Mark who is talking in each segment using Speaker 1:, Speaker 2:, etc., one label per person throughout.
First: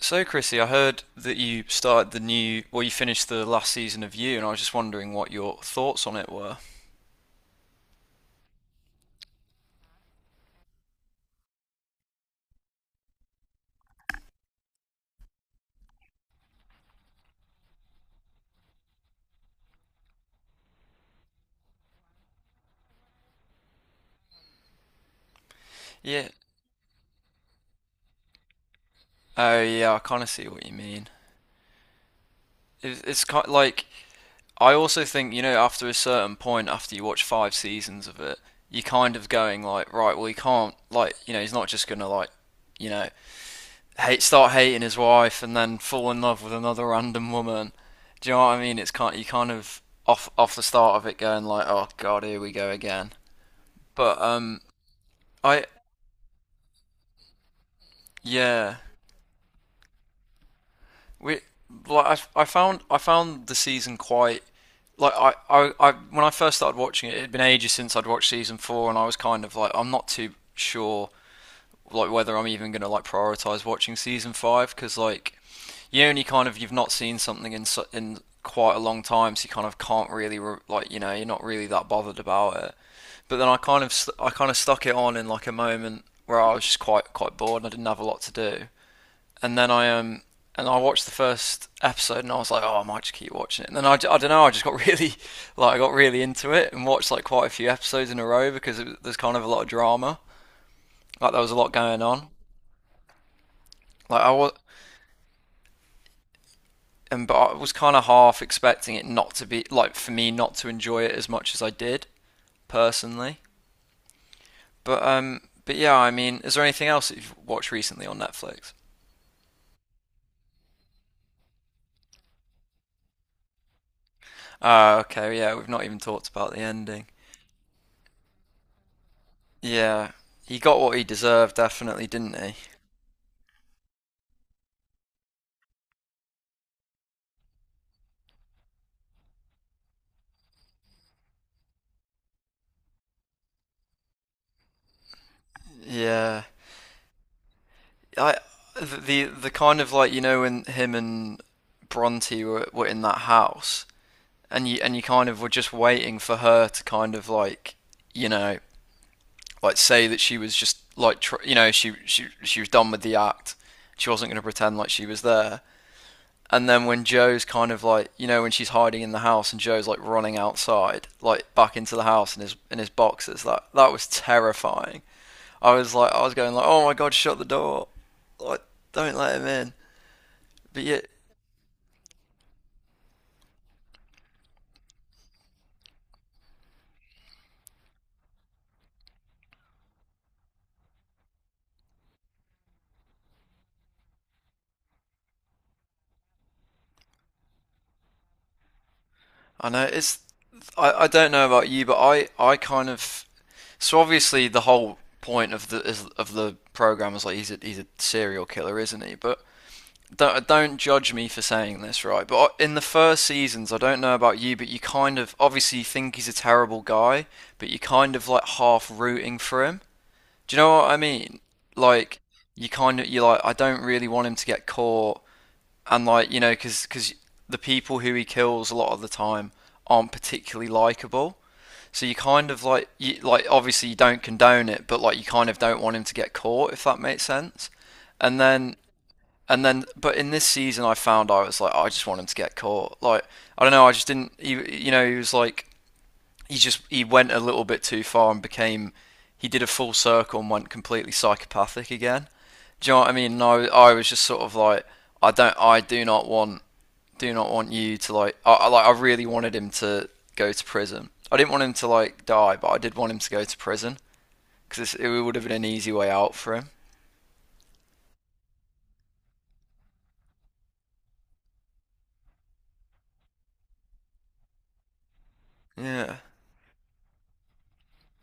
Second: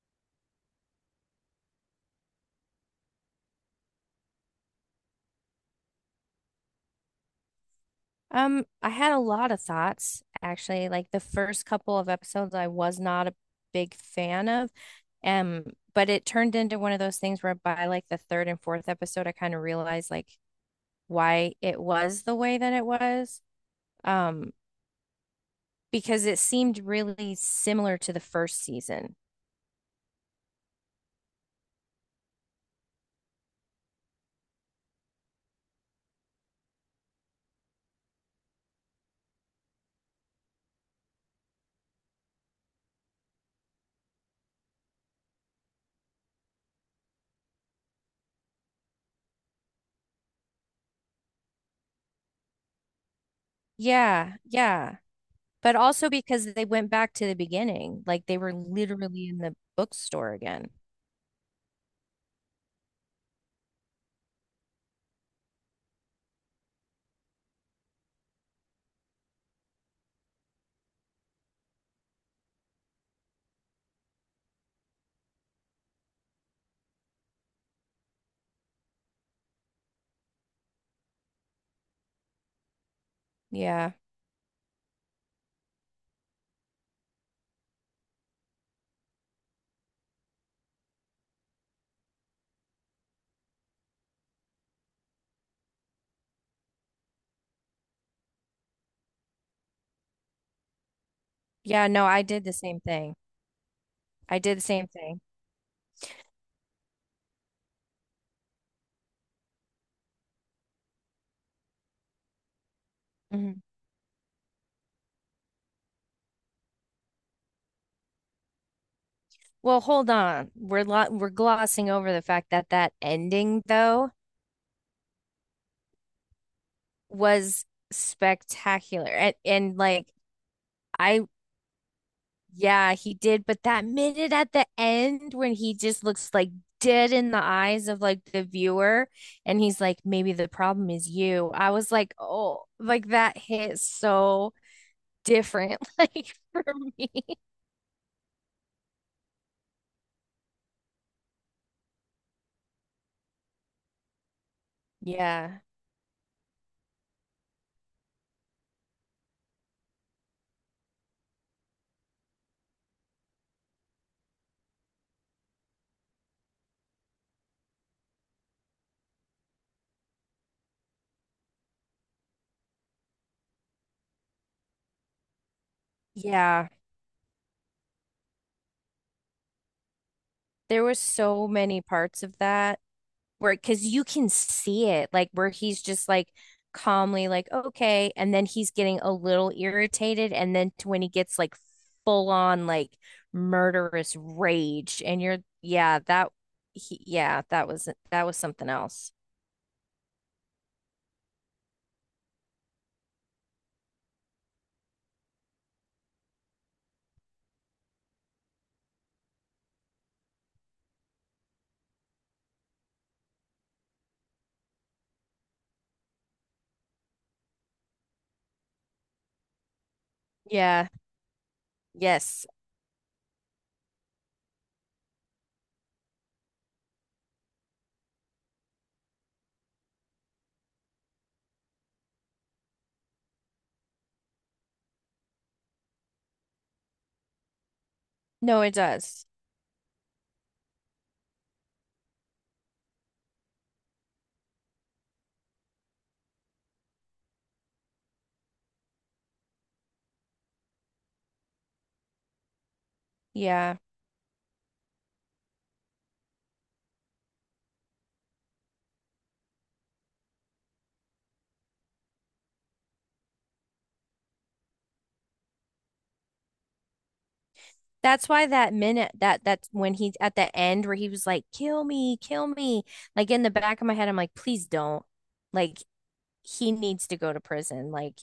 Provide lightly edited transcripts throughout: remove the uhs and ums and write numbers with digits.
Speaker 1: So, Chrissy, I heard that you started the new, well, you finished the last season of You, and I was just wondering what your thoughts on it were.
Speaker 2: I had a lot of thoughts actually. Like the first couple of episodes, I was not a big fan of. Um, but it turned into one of those things where, by like the third and fourth episode, I kind of realized like why it was the way that it was. Um, because
Speaker 1: Yeah.
Speaker 2: it seemed really similar to the first season.
Speaker 1: Oh, yeah, I kind of see what you mean. It's kind like I also think, after a certain point, after you watch five seasons of it, you're kind of going like, right, well, he can't, like, he's not just gonna like, you know, hate, start hating his wife and then fall in love with another random woman. Do you know what I mean? It's kind you kind of off the start of it going like, oh god, here we go again. But
Speaker 2: Yeah, yeah.
Speaker 1: I
Speaker 2: But also because they went back to the beginning, like they were
Speaker 1: yeah.
Speaker 2: literally in the bookstore again.
Speaker 1: We like I found the season quite like I when I first started watching it, it had been ages since I'd watched season four, and I was kind of like I'm not too sure like whether I'm even gonna like prioritize watching season five because like you only kind of you've not seen something in in quite a long time, so you kind of can't really like you're not really that bothered about it. But then I kind of
Speaker 2: Yeah.
Speaker 1: I kind of stuck it on in like a moment where I was just quite bored and I didn't have a lot to do, and then I and I watched the first episode and I was like, oh, I might just keep watching it. And then I don't know, I just got really like I got really into it and watched like quite a few episodes in a row because there's kind of a lot of drama. Like there was a lot
Speaker 2: Yeah,
Speaker 1: going
Speaker 2: no, I
Speaker 1: on.
Speaker 2: did the same thing.
Speaker 1: Like I
Speaker 2: I
Speaker 1: was
Speaker 2: did the same thing.
Speaker 1: and but I was kind of half expecting it not to be like for me not to enjoy it as much as I did personally.
Speaker 2: Mhm.
Speaker 1: But but yeah, I mean, is there anything else that you've watched recently on Netflix?
Speaker 2: Well, hold on. We're glossing over the fact that that ending though
Speaker 1: Ah, okay, yeah, we've not even talked about the ending.
Speaker 2: was spectacular. And like
Speaker 1: Yeah, he got what he
Speaker 2: I
Speaker 1: deserved, definitely, didn't he?
Speaker 2: yeah, he did, but that minute at the end when he just looks like dead in the eyes of like the viewer, and he's like, maybe the problem is you. I was like, "Oh, like that hit so different like
Speaker 1: Yeah,
Speaker 2: for me."
Speaker 1: I the kind of like when him and Bronte were in that house, and you kind of were
Speaker 2: Yeah.
Speaker 1: just waiting for her to kind of like you know like say that she was just like she was done with the act. She wasn't going to pretend like she was there. And then when Joe's kind of like when she's hiding in the house and Joe's like running outside like back into the house in his boxes that was terrifying. I was like, I was going like,
Speaker 2: Yeah.
Speaker 1: oh my god, shut the door, like don't let him in.
Speaker 2: There
Speaker 1: But
Speaker 2: were
Speaker 1: yet,
Speaker 2: so many parts of that where, because you can see it, like where he's just like calmly like okay, and then he's getting a little irritated, and then to when he gets like full on like murderous rage, and you're yeah that he, yeah that was, that was something else.
Speaker 1: I know it's. I don't know about you, but I kind of. So obviously, the whole point of of the program is like he's a serial killer, isn't he? But don't judge me for saying this, right? But in the first seasons, I don't know about you, but you kind of obviously you think he's a terrible guy, but you kind of like half rooting for him. Do you know
Speaker 2: Yeah.
Speaker 1: what I mean? Like
Speaker 2: Yes.
Speaker 1: you kind of you're like I don't really want him to get caught and like because the people who he kills a lot of the time aren't particularly likable, so you kind of like you like obviously you don't condone it, but like you kind of don't want him to get caught if that makes sense. and
Speaker 2: No, it
Speaker 1: then
Speaker 2: does.
Speaker 1: and then but in this season I found I was like, "Oh, I just want him to get caught, like I don't know, I just didn't you, you know he was like he just he went a little bit too far and became he did a full circle and went completely psychopathic again. Do you know what I mean?" And I,
Speaker 2: Yeah,
Speaker 1: I was just sort of like I do not want you to like I like I really wanted him to go to prison. I didn't want him to like die, but I did want him to go to prison because it would have been an easy way out for him.
Speaker 2: that's why that minute, that that's when he at the end where he was like, kill me, kill me, like in the back of my head I'm like, please don't, like
Speaker 1: Yeah.
Speaker 2: he needs to go to prison, like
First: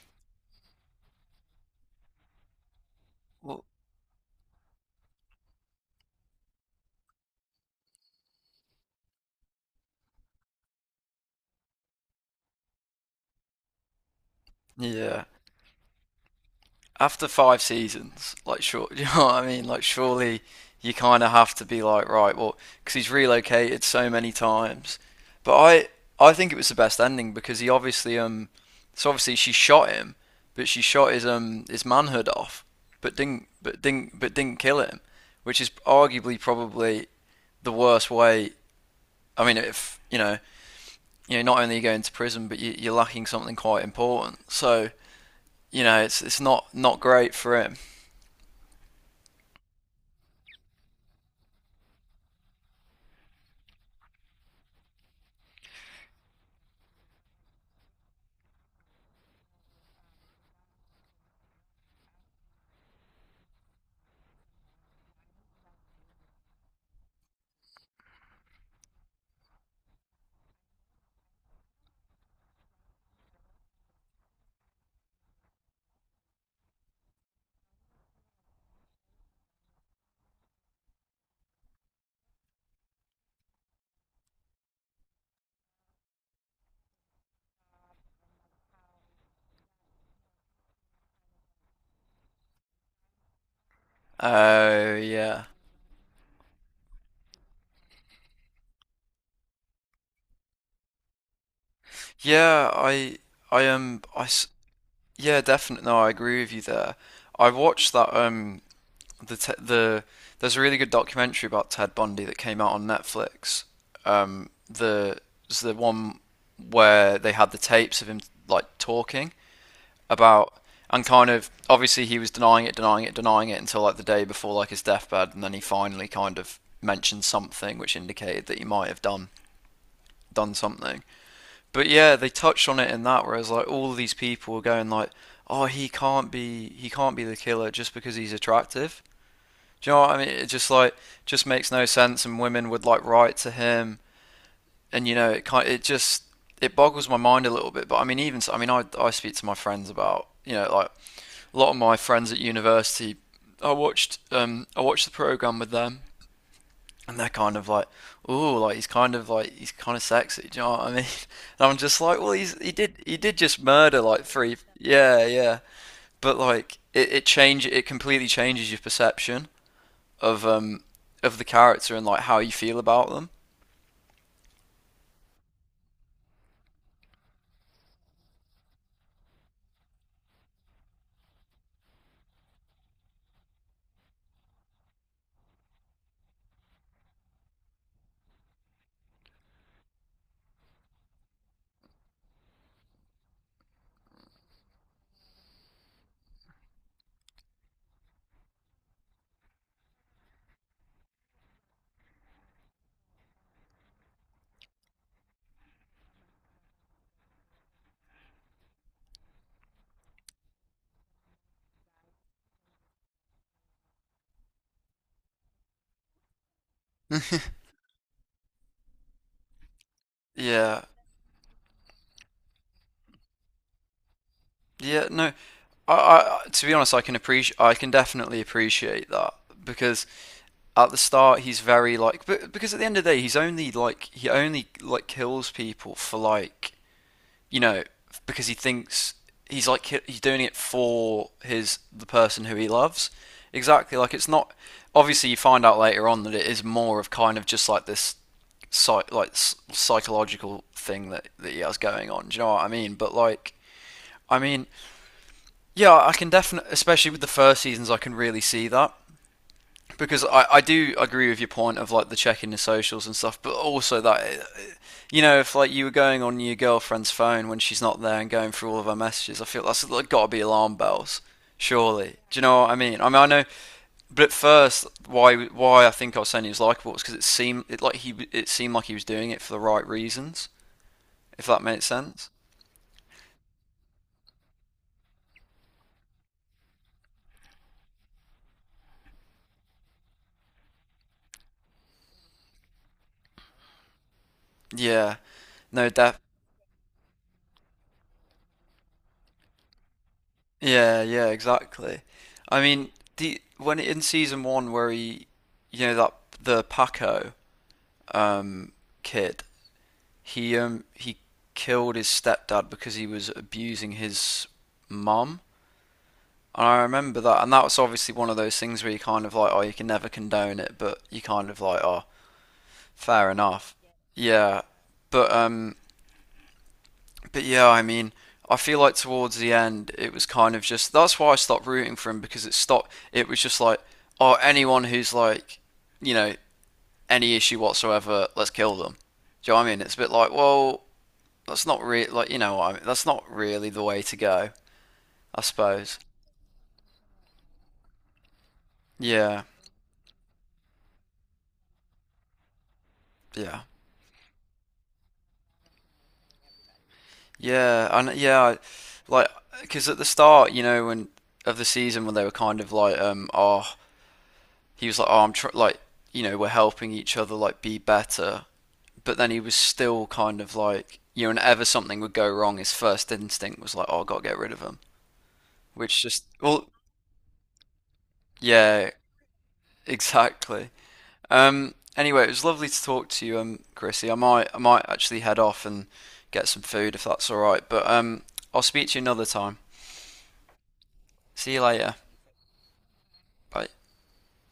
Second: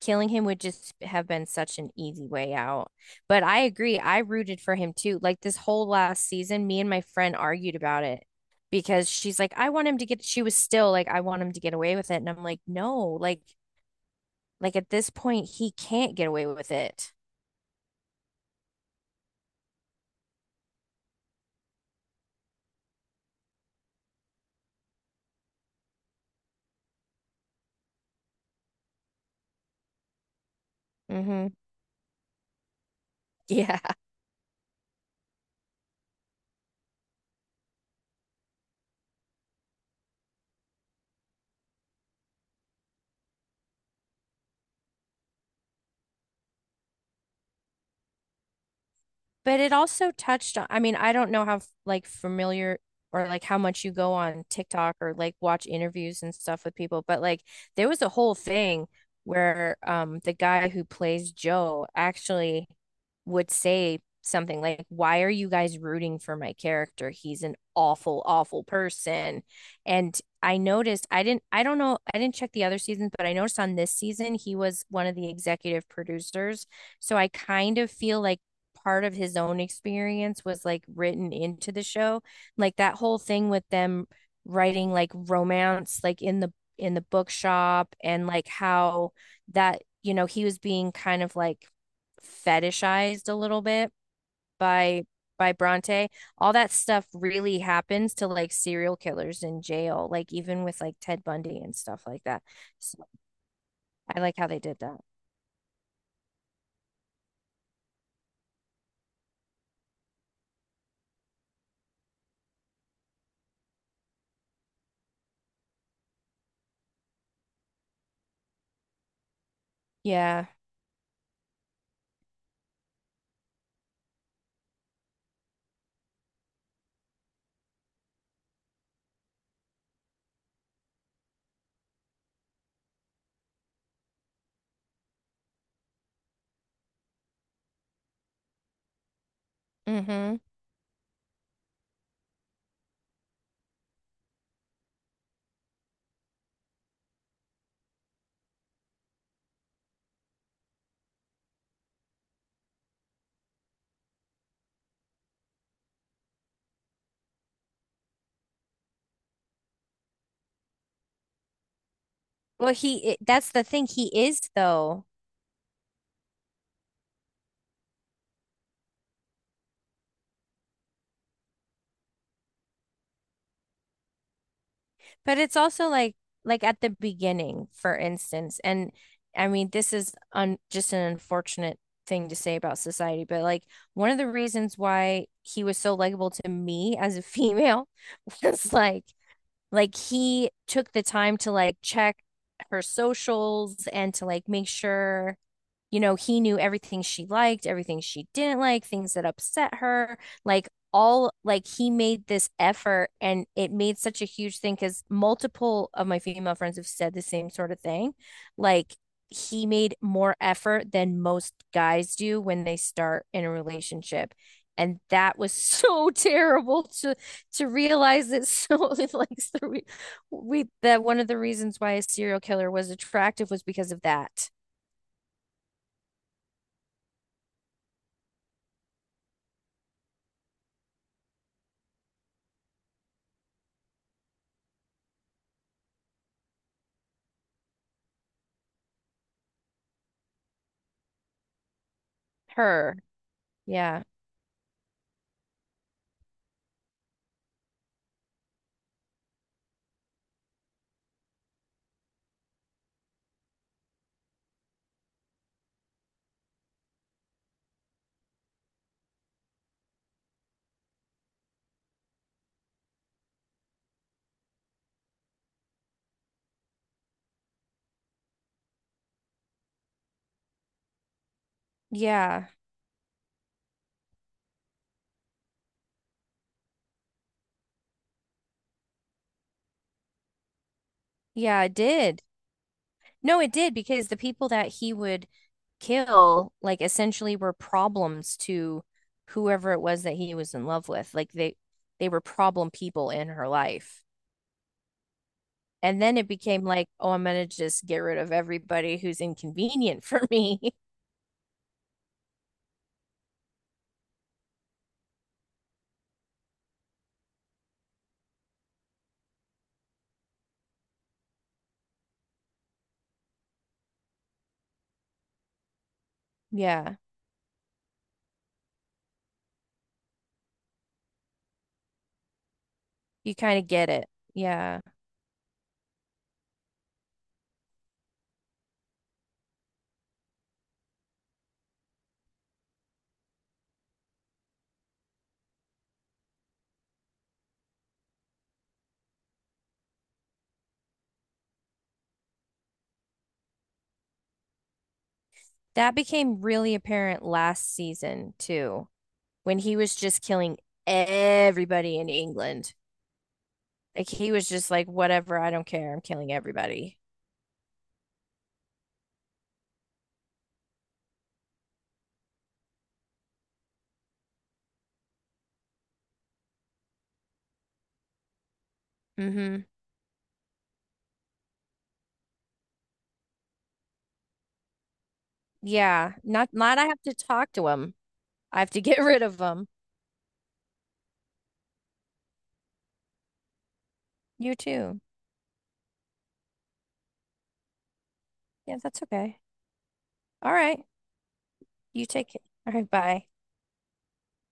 Speaker 2: killing him would just have been such an easy way out. But I
Speaker 1: Well,
Speaker 2: agree. I rooted for him too. Like this whole last season, me and my friend argued about it because she's like, I want him to get, she was still like, I want him to get away with it. And I'm like, no, like at this
Speaker 1: yeah,
Speaker 2: point, he can't get away with it.
Speaker 1: after five seasons, like sure, you know what I mean? Like surely you kind of have to be like, right, well, because he's relocated so many times. But I think it was the best ending because he obviously, so obviously she shot him, but she shot
Speaker 2: Mm-hmm.
Speaker 1: his manhood off, but didn't,
Speaker 2: Yeah.
Speaker 1: but didn't, but didn't kill him, which is arguably probably the worst way. I mean, if you know, you know, not only are you go into prison, but you're lacking something quite important. So you know, it's not not great for him.
Speaker 2: But it also touched on, I mean, I don't know how like familiar or like how much you go on TikTok or like watch interviews and stuff with people, but like there was a whole thing where the guy who plays Joe actually would say something like, "Why are you guys rooting for my character? He's an awful, awful person." And I noticed, I didn't, I don't know, I didn't check the other seasons, but I noticed on this season he was one of the executive producers. So I kind of feel like part of his own experience was like written into the show. Like that whole thing with them writing like romance like in the bookshop and like how that, you know, he was being kind of like fetishized a little bit
Speaker 1: Oh
Speaker 2: by
Speaker 1: yeah,
Speaker 2: by Bronte. All that stuff really happens to like serial killers in jail, like even with like Ted Bundy and stuff like that.
Speaker 1: yeah.
Speaker 2: So
Speaker 1: I um
Speaker 2: I
Speaker 1: I
Speaker 2: like how
Speaker 1: s-
Speaker 2: they did that.
Speaker 1: yeah definitely. No, I agree with you there. I watched that the there's a really good documentary about Ted Bundy that came out on Netflix. The it's the one where they had the tapes of him like talking
Speaker 2: Yeah.
Speaker 1: about, and kind of obviously he was denying it until like the day before like his deathbed, and then he finally kind of mentioned something which indicated that he might have done something. But yeah, they touched on it in that, whereas like all of these people were going like, "Oh, he can't be the killer just because he's attractive." Do you know what I mean?
Speaker 2: Mm-hmm.
Speaker 1: It just like just makes no sense, and women would like write to him, and it just it boggles my mind a little bit. But I mean, even so, I mean, I speak to my friends about like a lot of my friends at university. I watched the program with them, and they're kind of like, oh, like he's kind of sexy. Do you know what I mean? And I'm just like, well,
Speaker 2: Well, he
Speaker 1: he
Speaker 2: it,
Speaker 1: did
Speaker 2: that's
Speaker 1: just
Speaker 2: the thing.
Speaker 1: murder
Speaker 2: He
Speaker 1: like
Speaker 2: is
Speaker 1: three,
Speaker 2: though.
Speaker 1: yeah, yeah. But like it completely changes your perception of um of the character and like how you feel about them.
Speaker 2: But it's also like at the beginning, for instance, and I mean this is un just an unfortunate thing to say about society, but like one of the reasons why he was so likable to me as a female was like he took the time to like check her socials and to like make sure, you know, he knew everything she liked, everything she didn't like, things that upset her, like all like he made this effort, and it made such a huge thing because multiple of my female friends have said the same sort of thing. Like he made more effort than most guys do when they start in a relationship, and that was so terrible to realize that so like so we
Speaker 1: Yeah,
Speaker 2: that one of the reasons why a serial killer was attractive was because of that.
Speaker 1: yeah, no. I, I to be honest, I can definitely appreciate that because at the start he's very like, but because at the end of the day he's only like he only like kills people for like you know, because he thinks he's doing it for his the person who he
Speaker 2: Her.
Speaker 1: loves. Exactly.
Speaker 2: Yeah.
Speaker 1: Like it's not. Obviously, you find out later on that it is more of kind of just like this, psych, like psychological thing that he has going on. Do you know what I mean? But like, I mean, yeah, I can definitely, especially with the first seasons, I can really see that because I do agree with your point of like the checking the socials and stuff, but also that you know, if like you were going on your girlfriend's phone when she's not there and going through all of her messages, I feel that's like, got to be alarm bells, surely. Do you
Speaker 2: Yeah.
Speaker 1: know what I mean? I mean, I know, but at first, why I think I was saying he was likable was because it seemed like he was doing it for the right reasons, if that
Speaker 2: Yeah, it
Speaker 1: makes
Speaker 2: did.
Speaker 1: sense.
Speaker 2: No, it did, because the people that he would kill, like, essentially were problems to whoever it was that he was in love with. Like they were problem people in her life.
Speaker 1: Yeah, no,
Speaker 2: And then
Speaker 1: def
Speaker 2: it became like, oh, I'm gonna just get rid of everybody who's inconvenient for me.
Speaker 1: yeah, yeah, exactly. I mean, the when in season one where he, you know, that the Paco um kid. He killed his stepdad because he was abusing his mum. And I
Speaker 2: Yeah.
Speaker 1: remember that, and that was obviously one of those things where you kind of like, oh, you can never condone it, but you kind of like, oh, fair
Speaker 2: You kind of
Speaker 1: enough.
Speaker 2: get it.
Speaker 1: Yeah,
Speaker 2: Yeah.
Speaker 1: but um, but yeah, I mean, I feel like towards the end, it was kind of just that's why I stopped rooting for him because it stopped. It was just like, oh, anyone who's like, you know, any issue whatsoever, let's kill them. Do you know what I mean? It's a bit like, well, that's not really like you know what I mean, that's not really the way to go, I
Speaker 2: That
Speaker 1: suppose.
Speaker 2: became really apparent last season too,
Speaker 1: Yeah,
Speaker 2: when he was just killing everybody in England.
Speaker 1: yeah,
Speaker 2: Like he was just like, whatever, I don't care. I'm killing everybody.
Speaker 1: yeah, and yeah, like because at the start, you know, when of the season when they were kind of like, oh, he was like, oh, I'm tr like, you know, we're helping each other like be better, but then he was
Speaker 2: Hmm.
Speaker 1: still kind of like, you know, whenever something would go wrong, his first instinct was like, oh, I gotta get rid of him, which
Speaker 2: Yeah.
Speaker 1: just,
Speaker 2: Not
Speaker 1: well,
Speaker 2: not I have to talk to him. I have to
Speaker 1: yeah,
Speaker 2: get rid of him.
Speaker 1: exactly. Anyway, it was lovely to talk to you, Chrissy.
Speaker 2: You
Speaker 1: I might
Speaker 2: too.
Speaker 1: actually head off and get some food if that's all right. But I'll
Speaker 2: Yeah,
Speaker 1: speak to
Speaker 2: that's
Speaker 1: you another
Speaker 2: okay.
Speaker 1: time.
Speaker 2: All right.
Speaker 1: See you later.
Speaker 2: You take it. All right, bye.
Speaker 1: Bye.